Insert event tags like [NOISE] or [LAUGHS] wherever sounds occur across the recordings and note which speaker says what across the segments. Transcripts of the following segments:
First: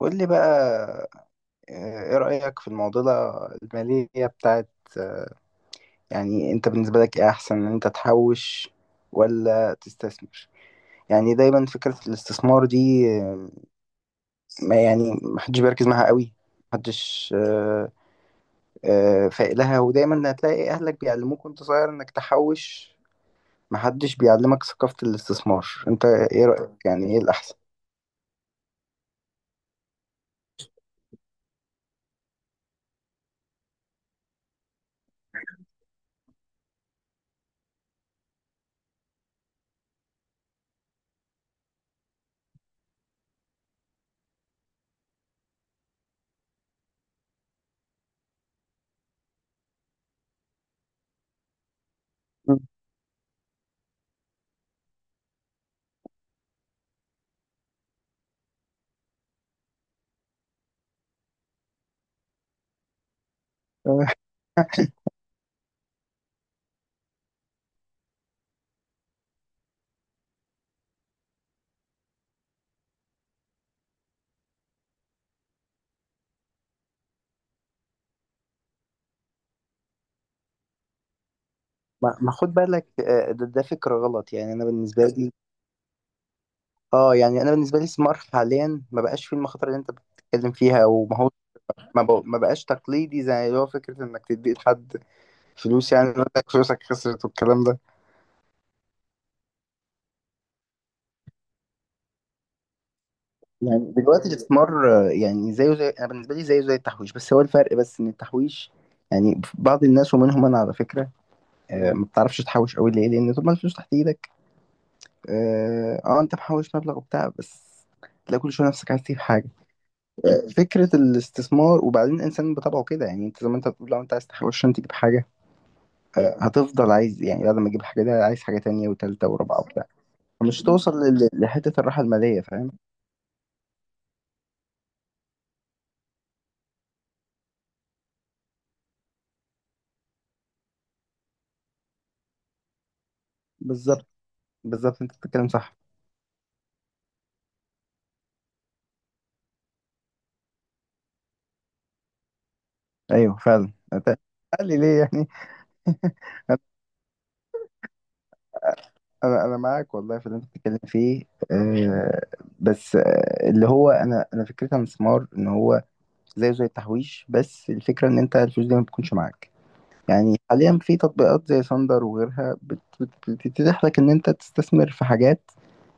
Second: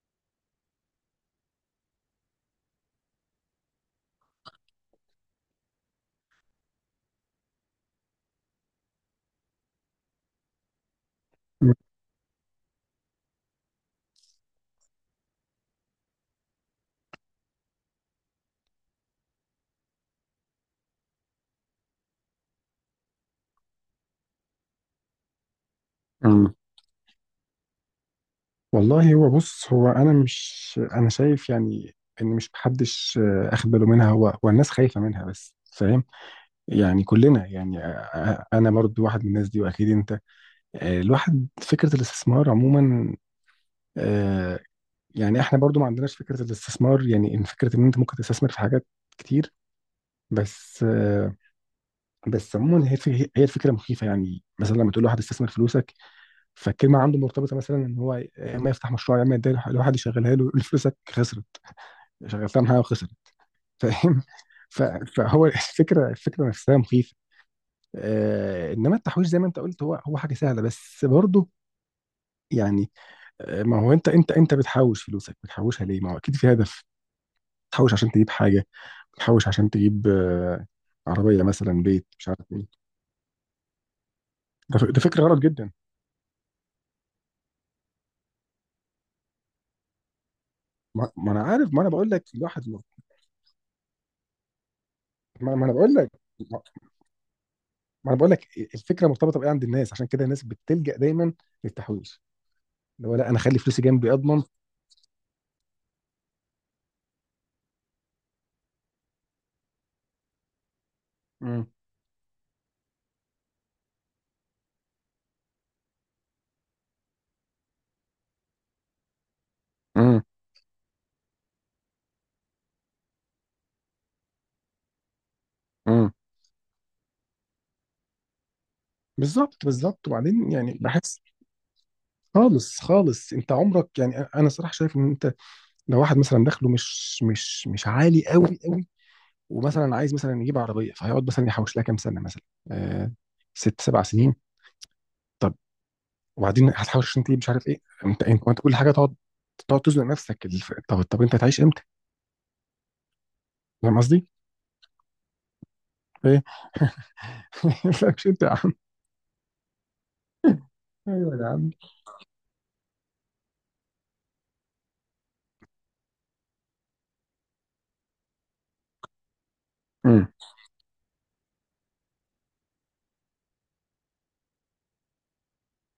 Speaker 1: قول لي بقى. ايه رأيك في المعضلة المالية بتاعت آه، يعني انت بالنسبة لك ايه احسن ان انت تحوش ولا تستثمر؟ يعني دايما فكرة الاستثمار دي ما يعني محدش بيركز معاها قوي، محدش فايق لها. ودايما هتلاقي اهلك بيعلموك وانت صغير انك تحوش، محدش بيعلمك ثقافة الاستثمار. انت ايه
Speaker 2: أمم.
Speaker 1: رأيك يعني ايه الاحسن؟ [LAUGHS]
Speaker 2: والله، هو بص، هو انا مش انا شايف يعني ان مش محدش اخد باله منها. هو الناس خايفه منها، بس فاهم يعني كلنا يعني. انا برضو واحد من الناس دي، واكيد انت الواحد فكره الاستثمار عموما. آه، يعني احنا برضو ما عندناش فكره الاستثمار، يعني ان فكره ان انت ممكن تستثمر في حاجات كتير. بس بس عموما، هي الفكره مخيفه. يعني مثلا لما تقول لواحد استثمر فلوسك، فالكلمه عنده مرتبطه مثلا ان هو يا اما يفتح مشروع يا اما يدير لواحد يشغلها له، يقول فلوسك خسرت، شغلتها معايا وخسرت، فاهم؟ ف- فهو الفكره نفسها مخيفه. انما التحويش، زي ما انت قلت، هو حاجه سهله، بس برضه يعني. ما هو انت بتحوش فلوسك، بتحوشها ليه؟ ما هو اكيد في هدف. بتحوش عشان تجيب حاجه، بتحوش عشان تجيب عربيه مثلا، بيت،
Speaker 1: ما
Speaker 2: مش
Speaker 1: ما
Speaker 2: عارف
Speaker 1: خد
Speaker 2: ايه.
Speaker 1: بالك ده فكرة غلط. يعني أنا
Speaker 2: ده
Speaker 1: بالنسبة
Speaker 2: فكره
Speaker 1: لي
Speaker 2: غلط جدا.
Speaker 1: اه يعني انا بالنسبه لي سمار حاليا ما بقاش فيه المخاطر اللي انت بتتكلم فيها.
Speaker 2: ما
Speaker 1: وما هو
Speaker 2: ما انا عارف، ما انا
Speaker 1: ما,
Speaker 2: بقول
Speaker 1: بق-
Speaker 2: لك
Speaker 1: ما
Speaker 2: الواحد.
Speaker 1: بقاش تقليدي زي اللي هو فكره انك تدي لحد
Speaker 2: ما انا
Speaker 1: فلوس
Speaker 2: بقول
Speaker 1: يعني
Speaker 2: لك.
Speaker 1: يقول لك فلوسك خسرت والكلام ده.
Speaker 2: ما انا بقول لك، الفكره مرتبطه بايه عند الناس؟ عشان كده الناس بتلجأ دايما للتحويش، اللي هو لا، انا اخلي فلوسي
Speaker 1: يعني
Speaker 2: جنبي
Speaker 1: دلوقتي
Speaker 2: اضمن.
Speaker 1: الستثمار يعني زيه زي، انا بالنسبه لي زيه زي التحويش، بس هو الفرق بس ان التحويش يعني بعض الناس ومنهم انا على فكره
Speaker 2: امم.
Speaker 1: ما بتعرفش تحوش قوي. ليه؟ لان طول ما الفلوس تحت ايدك اه انت محوش مبلغ وبتاع بس تلاقي كل شويه نفسك عايز تجيب حاجه.
Speaker 2: امم.
Speaker 1: فكرة الاستثمار، وبعدين الإنسان بطبعه كده، يعني أنت زي ما أنت بتقول لو أنت عايز تحوش عشان تجيب حاجة
Speaker 2: امم.
Speaker 1: هتفضل عايز، يعني بعد ما تجيب حاجة ده عايز حاجة تانية وتالتة ورابعة
Speaker 2: بالظبط،
Speaker 1: وبتاع،
Speaker 2: بالظبط، وبعدين
Speaker 1: مش
Speaker 2: يعني
Speaker 1: توصل
Speaker 2: بحس.
Speaker 1: لحتة الراحة المالية، فاهم؟
Speaker 2: خالص، خالص. انت عمرك يعني انا صراحه شايف ان انت لو واحد مثلا دخله مش عالي قوي قوي، ومثلا عايز مثلا يجيب عربيه، فهيقعد مثلا يحوش لها كام سنه مثلا. آه ست سبع
Speaker 1: بالظبط،
Speaker 2: سنين.
Speaker 1: بالظبط، أنت بتتكلم
Speaker 2: طب،
Speaker 1: صح.
Speaker 2: وبعدين هتحوش عشان تجيب مش عارف ايه؟ انت كل حاجه تقعد تزنق نفسك. طب انت هتعيش امتى؟
Speaker 1: أيوه فعلا
Speaker 2: فاهم
Speaker 1: أنت-
Speaker 2: قصدي؟
Speaker 1: قال لي ليه يعني.
Speaker 2: إيه؟
Speaker 1: [LAUGHS] أنا
Speaker 2: مالكش انت يا عم.
Speaker 1: أنا معاك والله في اللي أنت بتتكلم فيه.
Speaker 2: ايوه يا عم.
Speaker 1: آه، بس آه اللي هو أنا فكرتي عن الاستثمار إن هو زيه زي التحويش، بس الفكرة إن أنت الفلوس دي ما بتكونش معاك.
Speaker 2: مم.
Speaker 1: يعني حاليا في تطبيقات زي ساندر وغيرها بتتيح لك ان انت تستثمر في حاجات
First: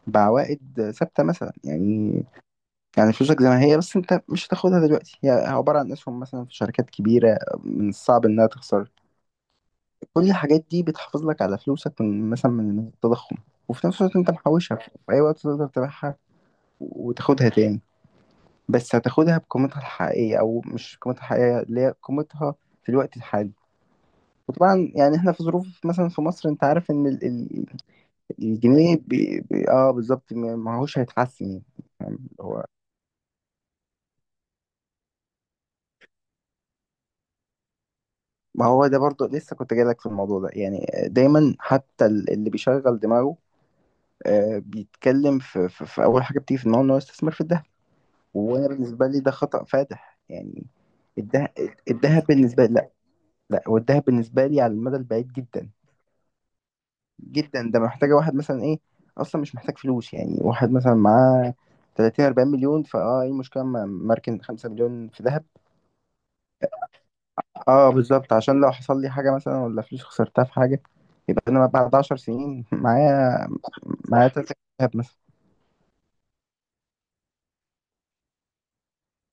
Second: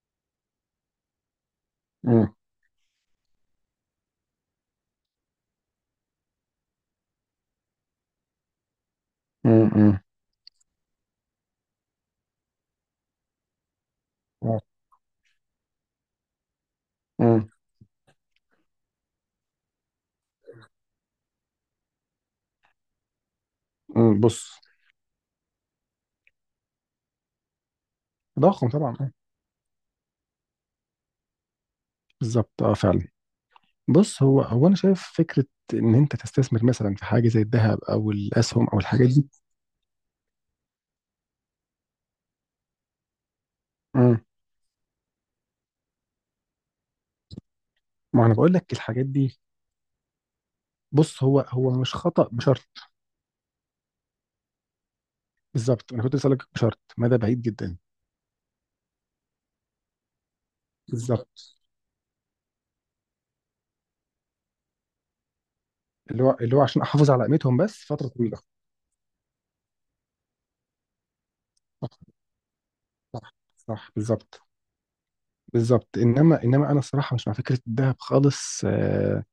Speaker 1: بعوائد ثابته مثلا. يعني
Speaker 2: مم.
Speaker 1: يعني فلوسك زي ما هي، بس انت مش هتاخدها دلوقتي، هي عباره عن اسهم مثلا في شركات كبيره من الصعب انها تخسر.
Speaker 2: مم. مم.
Speaker 1: كل الحاجات دي بتحافظ لك على فلوسك من مثلا من التضخم، وفي نفس الوقت انت محوشها، في اي وقت تقدر تبيعها
Speaker 2: مم.
Speaker 1: وتاخدها تاني. بس هتاخدها بقيمتها الحقيقيه، او مش قيمتها الحقيقيه، اللي هي قيمتها في الوقت الحالي.
Speaker 2: مم. بص،
Speaker 1: وطبعا يعني احنا في ظروف مثلا في مصر، انت عارف ان
Speaker 2: تضخم طبعا
Speaker 1: الجنيه
Speaker 2: اه.
Speaker 1: بي بي اه بالظبط ما هوش هيتحسن يعني، فاهم؟ اللي
Speaker 2: بالظبط
Speaker 1: هو
Speaker 2: اه فعلا. بص، هو انا شايف فكره ان انت تستثمر مثلا في حاجه زي الذهب او الاسهم
Speaker 1: ما
Speaker 2: او
Speaker 1: هو ده
Speaker 2: الحاجات
Speaker 1: برضو
Speaker 2: دي.
Speaker 1: لسه كنت جايلك في الموضوع ده. يعني دايما حتى اللي بيشغل دماغه
Speaker 2: مم.
Speaker 1: آه بيتكلم في اول حاجه بتيجي في دماغه ان هو يستثمر في الذهب.
Speaker 2: ما انا بقول
Speaker 1: وانا
Speaker 2: لك الحاجات
Speaker 1: بالنسبه لي ده
Speaker 2: دي.
Speaker 1: خطأ فادح يعني.
Speaker 2: بص، هو
Speaker 1: الذهب،
Speaker 2: هو مش
Speaker 1: الذهب
Speaker 2: خطا
Speaker 1: بالنسبه
Speaker 2: بشرط.
Speaker 1: لي لا. لا، والذهب بالنسبه لي على المدى البعيد جدا
Speaker 2: بالظبط، انا كنت اسالك بشرط مدى بعيد
Speaker 1: جدا،
Speaker 2: جدا.
Speaker 1: ده محتاجة واحد مثلا ايه، اصلا مش محتاج فلوس، يعني واحد مثلا معاه
Speaker 2: بالظبط.
Speaker 1: 30 40 مليون، فاه ايه المشكلة اما مركن 5 مليون في ذهب.
Speaker 2: اللي هو عشان احافظ على قيمتهم بس
Speaker 1: اه
Speaker 2: فتره
Speaker 1: بالظبط،
Speaker 2: طويله.
Speaker 1: عشان لو حصل لي حاجة مثلا، ولا فلوس خسرتها في حاجة، يبقى انا
Speaker 2: صح،
Speaker 1: بعد 10 سنين
Speaker 2: صح،
Speaker 1: معايا،
Speaker 2: صح،
Speaker 1: معايا صح
Speaker 2: بالظبط.
Speaker 1: 30 ذهب مثلا.
Speaker 2: بالظبط. انما انا الصراحه مش مع فكره الذهب خالص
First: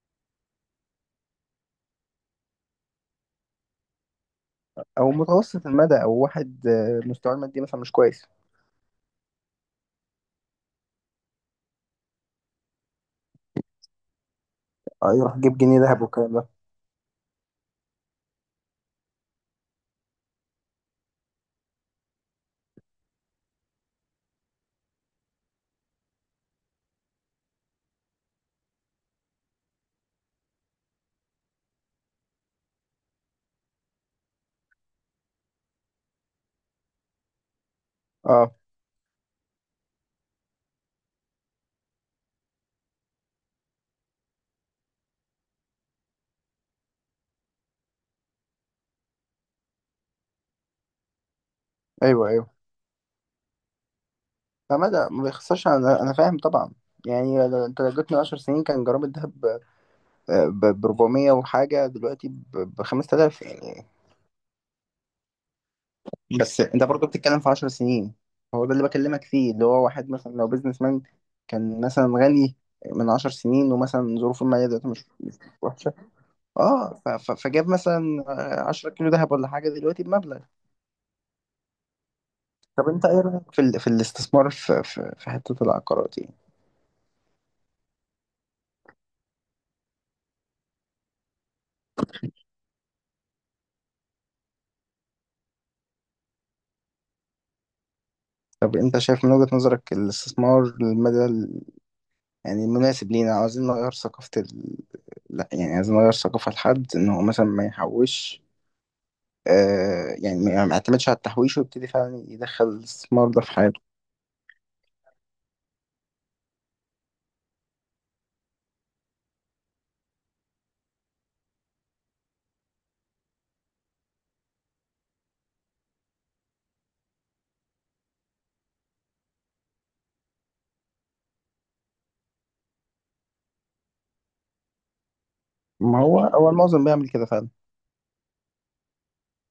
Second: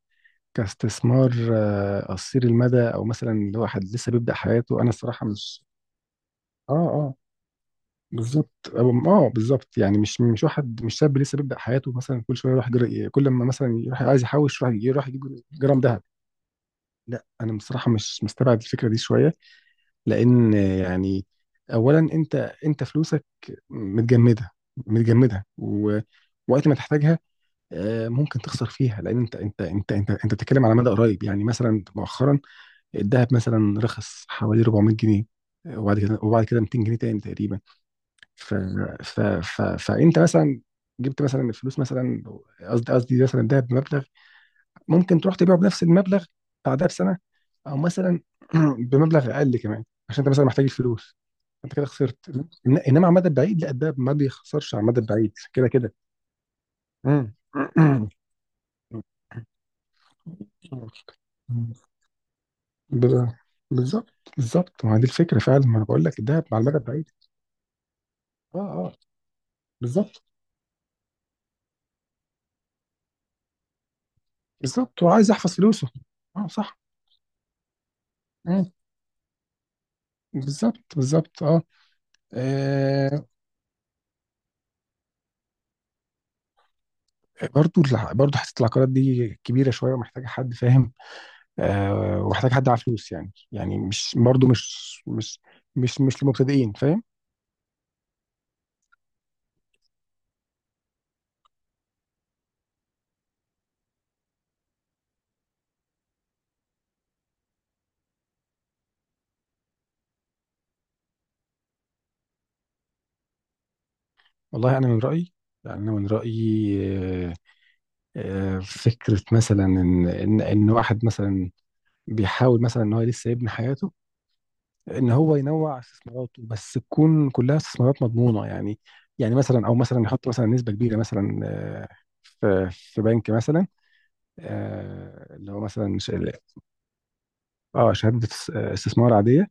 Speaker 2: كاستثمار قصير المدى، او مثلا اللي هو حد لسه بيبدأ حياته، انا
Speaker 1: او
Speaker 2: الصراحة مش
Speaker 1: متوسط المدى، او واحد
Speaker 2: اه اه
Speaker 1: مستواه المادي مثلا مش كويس
Speaker 2: بالظبط. اه بالظبط، يعني مش واحد، مش شاب لسه بيبدأ حياته مثلا كل شوية يروح جر... كل ما مثلا يروح عايز يحوش يروح
Speaker 1: اه
Speaker 2: يجيب
Speaker 1: يروح يجيب جنيه
Speaker 2: جرام
Speaker 1: ذهب
Speaker 2: ذهب.
Speaker 1: والكلام ده.
Speaker 2: لا، انا بصراحة مش مستبعد الفكرة دي شوية، لان يعني اولا انت، فلوسك متجمدة، ووقت ما تحتاجها ممكن تخسر فيها، لان انت بتتكلم على مدى قريب يعني مثلا. مؤخرا الذهب مثلا رخص حوالي 400 جنيه، وبعد كده 200 جنيه تاني تقريبا. ف...
Speaker 1: اه،
Speaker 2: فانت مثلا جبت مثلا الفلوس، مثلا قصدي مثلا الذهب بمبلغ، ممكن تروح تبيعه بنفس المبلغ بعدها بسنه، او مثلا [CLEARS THROAT] بمبلغ اقل كمان عشان انت مثلا محتاج الفلوس. انت كده خسرت
Speaker 1: ايوه ايوه.
Speaker 2: انما على المدى البعيد لا، الذهب ما بيخسرش على
Speaker 1: فمدى
Speaker 2: المدى
Speaker 1: ما
Speaker 2: البعيد كده
Speaker 1: بيخسرش،
Speaker 2: كده.
Speaker 1: انا فاهم طبعا.
Speaker 2: مم.
Speaker 1: يعني لو- انت لو
Speaker 2: [CLEARS THROAT]
Speaker 1: جبتني 10 سنين كان جرام الذهب ب 400 وحاجة، دلوقتي ب
Speaker 2: بال-
Speaker 1: 5000 يعني.
Speaker 2: بالظبط، بالظبط، ما هي دي الفكره فعلا. ما انا بقول لك الذهب على
Speaker 1: بس
Speaker 2: المدى
Speaker 1: انت برضه
Speaker 2: البعيد.
Speaker 1: بتتكلم في 10 سنين.
Speaker 2: اه
Speaker 1: هو ده اللي
Speaker 2: اه
Speaker 1: بكلمك فيه، اللي هو واحد
Speaker 2: بالظبط
Speaker 1: مثلا لو بيزنس مان كان مثلا غني من 10 سنين، ومثلا ظروفه المالية دلوقتي
Speaker 2: بالظبط،
Speaker 1: مش
Speaker 2: وعايز
Speaker 1: مش
Speaker 2: يحفظ فلوسه.
Speaker 1: وحشة
Speaker 2: اه صح.
Speaker 1: اه فجاب مثلا
Speaker 2: مم.
Speaker 1: 10 كيلو ذهب ولا حاجة دلوقتي بمبلغ.
Speaker 2: بالظبط بالظبط اه.
Speaker 1: طب انت ايه
Speaker 2: آه،
Speaker 1: رأيك في في الاستثمار في حتة العقارات يعني؟
Speaker 2: برضو حته العقارات دي كبيره شويه ومحتاجه حد فاهم. ومحتاجه حد على فلوس. يعني مش برضو مش للمبتدئين، فاهم؟
Speaker 1: طب انت شايف من وجهة نظرك الاستثمار المدى يعني مناسب لينا؟ عاوزين نغير ثقافة لا يعني عايزين نغير ثقافة لحد إن هو مثلا ما يحوش، آه يعني ما يعتمدش على التحويش ويبتدي فعلا يدخل الاستثمار ده في حياته.
Speaker 2: والله انا من رايي، يعني انا من رايي. آه فكره مثلا ان ان واحد مثلا بيحاول مثلا ان هو لسه يبني حياته، ان هو ينوع استثماراته، بس تكون كلها استثمارات مضمونه يعني. مثلا، او مثلا يحط مثلا نسبه كبيره مثلا في بنك مثلا، اللي هو مثلا
Speaker 1: ما هو هو المعظم بيعمل كده فعلا.
Speaker 2: اه، شهاده استثمار عاديه.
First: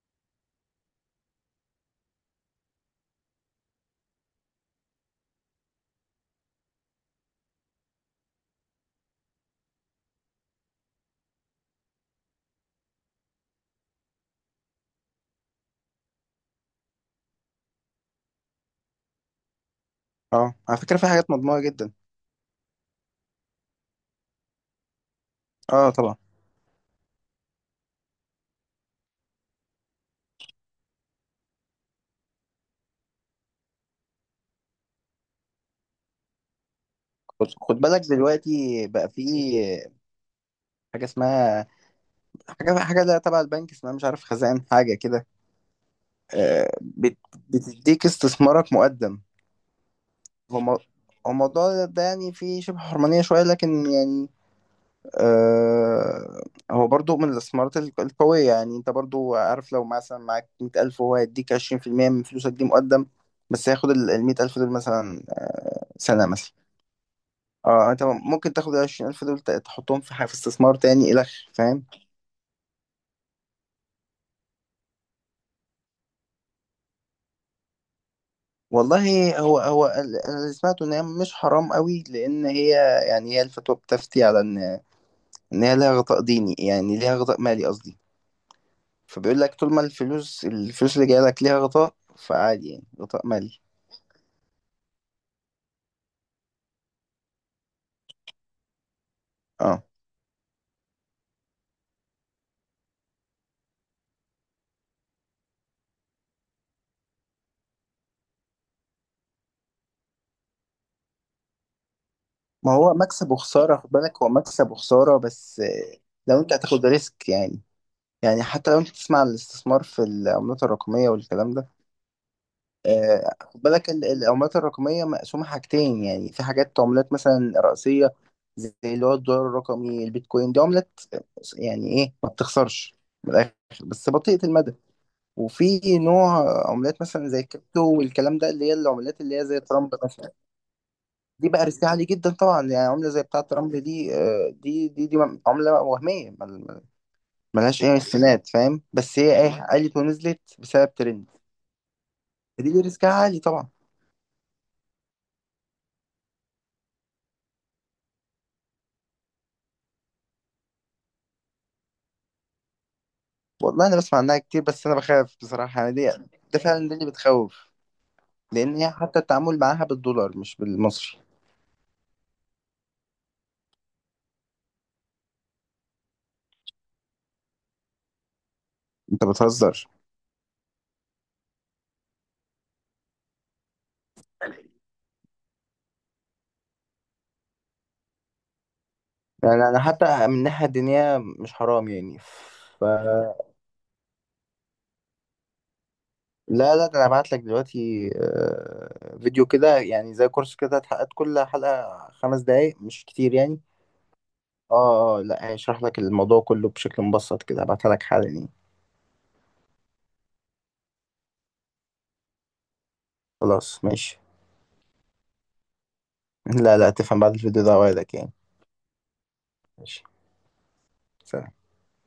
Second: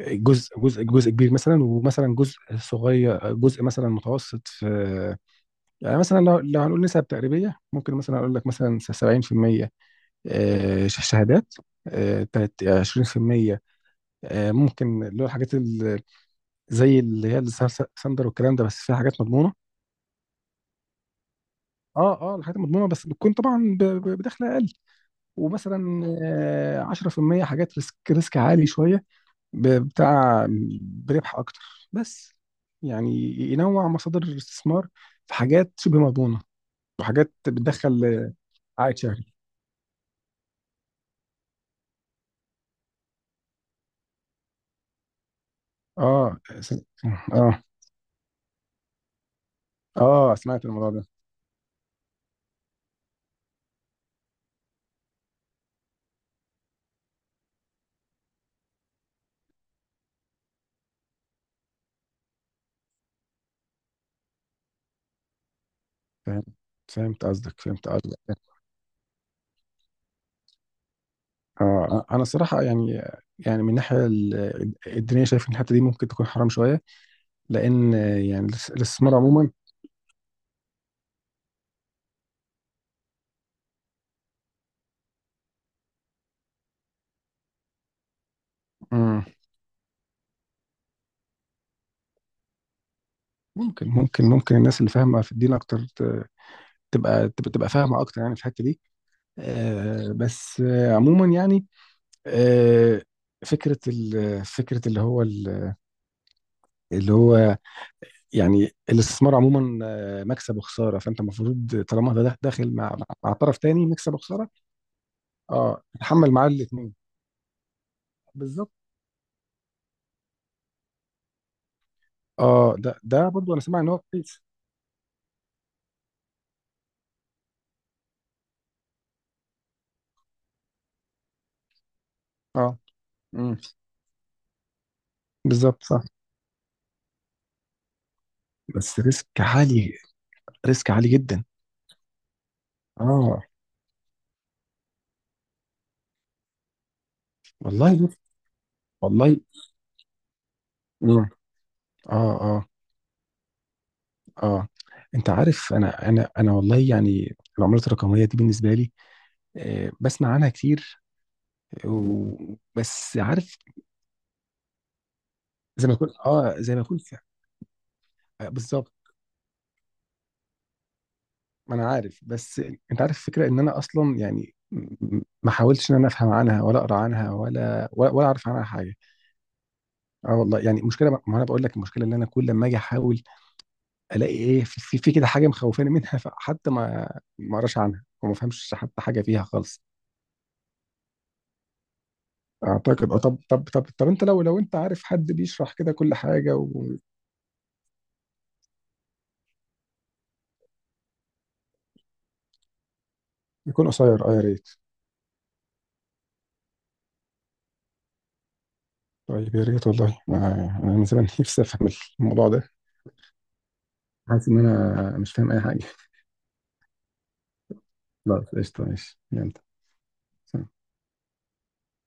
Speaker 2: جزء كبير مثلا، ومثلا جزء صغير، جزء مثلا متوسط في. يعني مثلا، لو هنقول نسب تقريبيه، ممكن مثلا اقول لك مثلا 70% شهادات، 20% ممكن اللي هو الحاجات زي اللي هي الساندر والكلام ده، بس فيها حاجات مضمونه.
Speaker 1: اه على فكرة في حاجات مضمونة جدا.
Speaker 2: اه اه الحاجات المضمونه بس بتكون طبعا بدخل اقل.
Speaker 1: اه
Speaker 2: ومثلا
Speaker 1: طبعا.
Speaker 2: 10% حاجات ريسك عالي شويه، بتاع بربح اكتر. بس يعني ينوع مصادر الاستثمار، في حاجات شبه مضمونه، وحاجات
Speaker 1: خد بالك
Speaker 2: بتدخل
Speaker 1: دلوقتي
Speaker 2: عائد
Speaker 1: بقى، في
Speaker 2: شهري.
Speaker 1: حاجة اسمها، حاجة ده تبع البنك، اسمها مش عارف خزائن حاجة كده،
Speaker 2: اه
Speaker 1: آه
Speaker 2: س-
Speaker 1: بت...
Speaker 2: اه
Speaker 1: بتديك استثمارك مقدم.
Speaker 2: اه،
Speaker 1: هو
Speaker 2: سمعت
Speaker 1: مو-
Speaker 2: الموضوع ده.
Speaker 1: هو الموضوع ده يعني فيه شبه حرمانية شوية، لكن يعني آه، هو برضو من الاستثمارات القوية يعني. انت برضو عارف لو مثلا معاك 100 ألف، وهو هيديك 20% من فلوسك دي مقدم، بس هياخد 100 ألف دول مثلا سنة
Speaker 2: فهمت،
Speaker 1: مثلا.
Speaker 2: فهمت قصدك، فهمت
Speaker 1: اه انت
Speaker 2: قصدك.
Speaker 1: ممكن تاخد 20 ألف دول تحطهم في في استثمار تاني إلخ، فاهم؟
Speaker 2: اه انا الصراحه يعني، من الناحيه الدينيه شايف ان الحته دي ممكن تكون حرام شويه، لان يعني الاستثمار
Speaker 1: والله
Speaker 2: عموما.
Speaker 1: هو هو أنا اللي سمعته إن هي مش حرام قوي، لأن هي يعني هي الفتوى بتفتي على إن هي ليها غطاء ديني، يعني ليها غطاء مالي قصدي.
Speaker 2: مم،
Speaker 1: فبيقول لك طول ما الفلوس اللي جاية لك ليها غطاء فعادي، يعني غطاء مالي.
Speaker 2: ممكن الناس اللي فاهمه في الدين اكتر تبقى فاهمه اكتر يعني في الحته دي.
Speaker 1: اه
Speaker 2: بس، عموما يعني، آه فكره فكره اللي هو اللي هو يعني الاستثمار عموما مكسب وخساره، فانت المفروض طالما ده
Speaker 1: ما
Speaker 2: داخل
Speaker 1: هو
Speaker 2: مع
Speaker 1: مكسب
Speaker 2: مع طرف
Speaker 1: وخسارة،
Speaker 2: تاني،
Speaker 1: خد
Speaker 2: مكسب
Speaker 1: بالك هو
Speaker 2: وخساره
Speaker 1: مكسب وخسارة، بس
Speaker 2: اه تتحمل
Speaker 1: لو
Speaker 2: معاه
Speaker 1: انت هتاخد
Speaker 2: الاثنين.
Speaker 1: ريسك يعني. يعني حتى لو انت تسمع عن الاستثمار في العملات الرقمية والكلام ده،
Speaker 2: اه ده برضو انا
Speaker 1: خد
Speaker 2: سامع ان
Speaker 1: بالك
Speaker 2: هو كويس.
Speaker 1: العملات الرقمية مقسومة حاجتين، يعني في حاجات عملات مثلا رئيسية زي اللي هو الدولار الرقمي، البيتكوين، دي عملات يعني ايه ما
Speaker 2: اه.
Speaker 1: بتخسرش من الآخر،
Speaker 2: امم.
Speaker 1: بس بطيئة المدى. وفي
Speaker 2: بالظبط صح.
Speaker 1: نوع عملات مثلا زي الكريبتو والكلام ده، اللي هي
Speaker 2: بس
Speaker 1: العملات
Speaker 2: ريسك
Speaker 1: اللي هي زي ترامب
Speaker 2: عالي،
Speaker 1: مثلا،
Speaker 2: ريسك عالي جدا.
Speaker 1: دي بقى ريسك عالي جدا طبعا. يعني عملة زي
Speaker 2: اه
Speaker 1: بتاعة رمل دي دي عملة وهمية ملهاش
Speaker 2: والله
Speaker 1: أي استناد، فاهم؟ بس
Speaker 2: والله.
Speaker 1: هي إيه، علت ونزلت بسبب
Speaker 2: امم.
Speaker 1: ترند.
Speaker 2: اه اه
Speaker 1: دي ريسكها عالي طبعا.
Speaker 2: اه. انت عارف، انا والله يعني العملات الرقميه دي بالنسبه لي بسمع عنها كتير، بس عارف
Speaker 1: والله أنا بسمع عنها كتير، بس أنا بخاف بصراحة يعني دي، ده
Speaker 2: زي ما
Speaker 1: فعلا ده
Speaker 2: اكون
Speaker 1: اللي بتخوف، لأن
Speaker 2: بالظبط.
Speaker 1: هي حتى التعامل معاها بالدولار مش بالمصري.
Speaker 2: ما انا عارف، بس انت عارف الفكره، ان انا اصلا يعني ما حاولتش ان انا افهم عنها، ولا اقرا عنها، ولا اعرف عنها حاجه.
Speaker 1: أنت بتهزر.
Speaker 2: اه والله يعني المشكله ما انا بقول لك، المشكله اللي انا كل ما اجي احاول الاقي ايه في كده حاجه مخوفاني منها، فحتى ما اقراش عنها وما افهمش حتى حاجه فيها
Speaker 1: يعني أنا
Speaker 2: خالص.
Speaker 1: حتى من الناحية الدينية مش حرام يعني.
Speaker 2: اعتقد اه. طب انت، لو انت عارف حد بيشرح كده كل حاجه
Speaker 1: لا لا،
Speaker 2: ويكون
Speaker 1: ده انا هبعت لك دلوقتي فيديو كده يعني زي كورس كده اتحققت، كل حلقة 5 دقايق مش كتير يعني.
Speaker 2: قصير، اه يا ريت.
Speaker 1: اه اه، لا هشرح لك الموضوع كله بشكل مبسط كده، هبعتها لك حالا يعني.
Speaker 2: طيب يا ريت، والله انا أنا من زمان [LAUGHS] نفسي افهم الموضوع ده.
Speaker 1: خلاص ماشي.
Speaker 2: حاسس ان انا مش فاهم اي حاجه.
Speaker 1: لا لا، تفهم بعد الفيديو ده، وعدك يعني.
Speaker 2: خلاص، قشطه، ماشي، يلا.
Speaker 1: ماشي،
Speaker 2: سلام.
Speaker 1: سلام.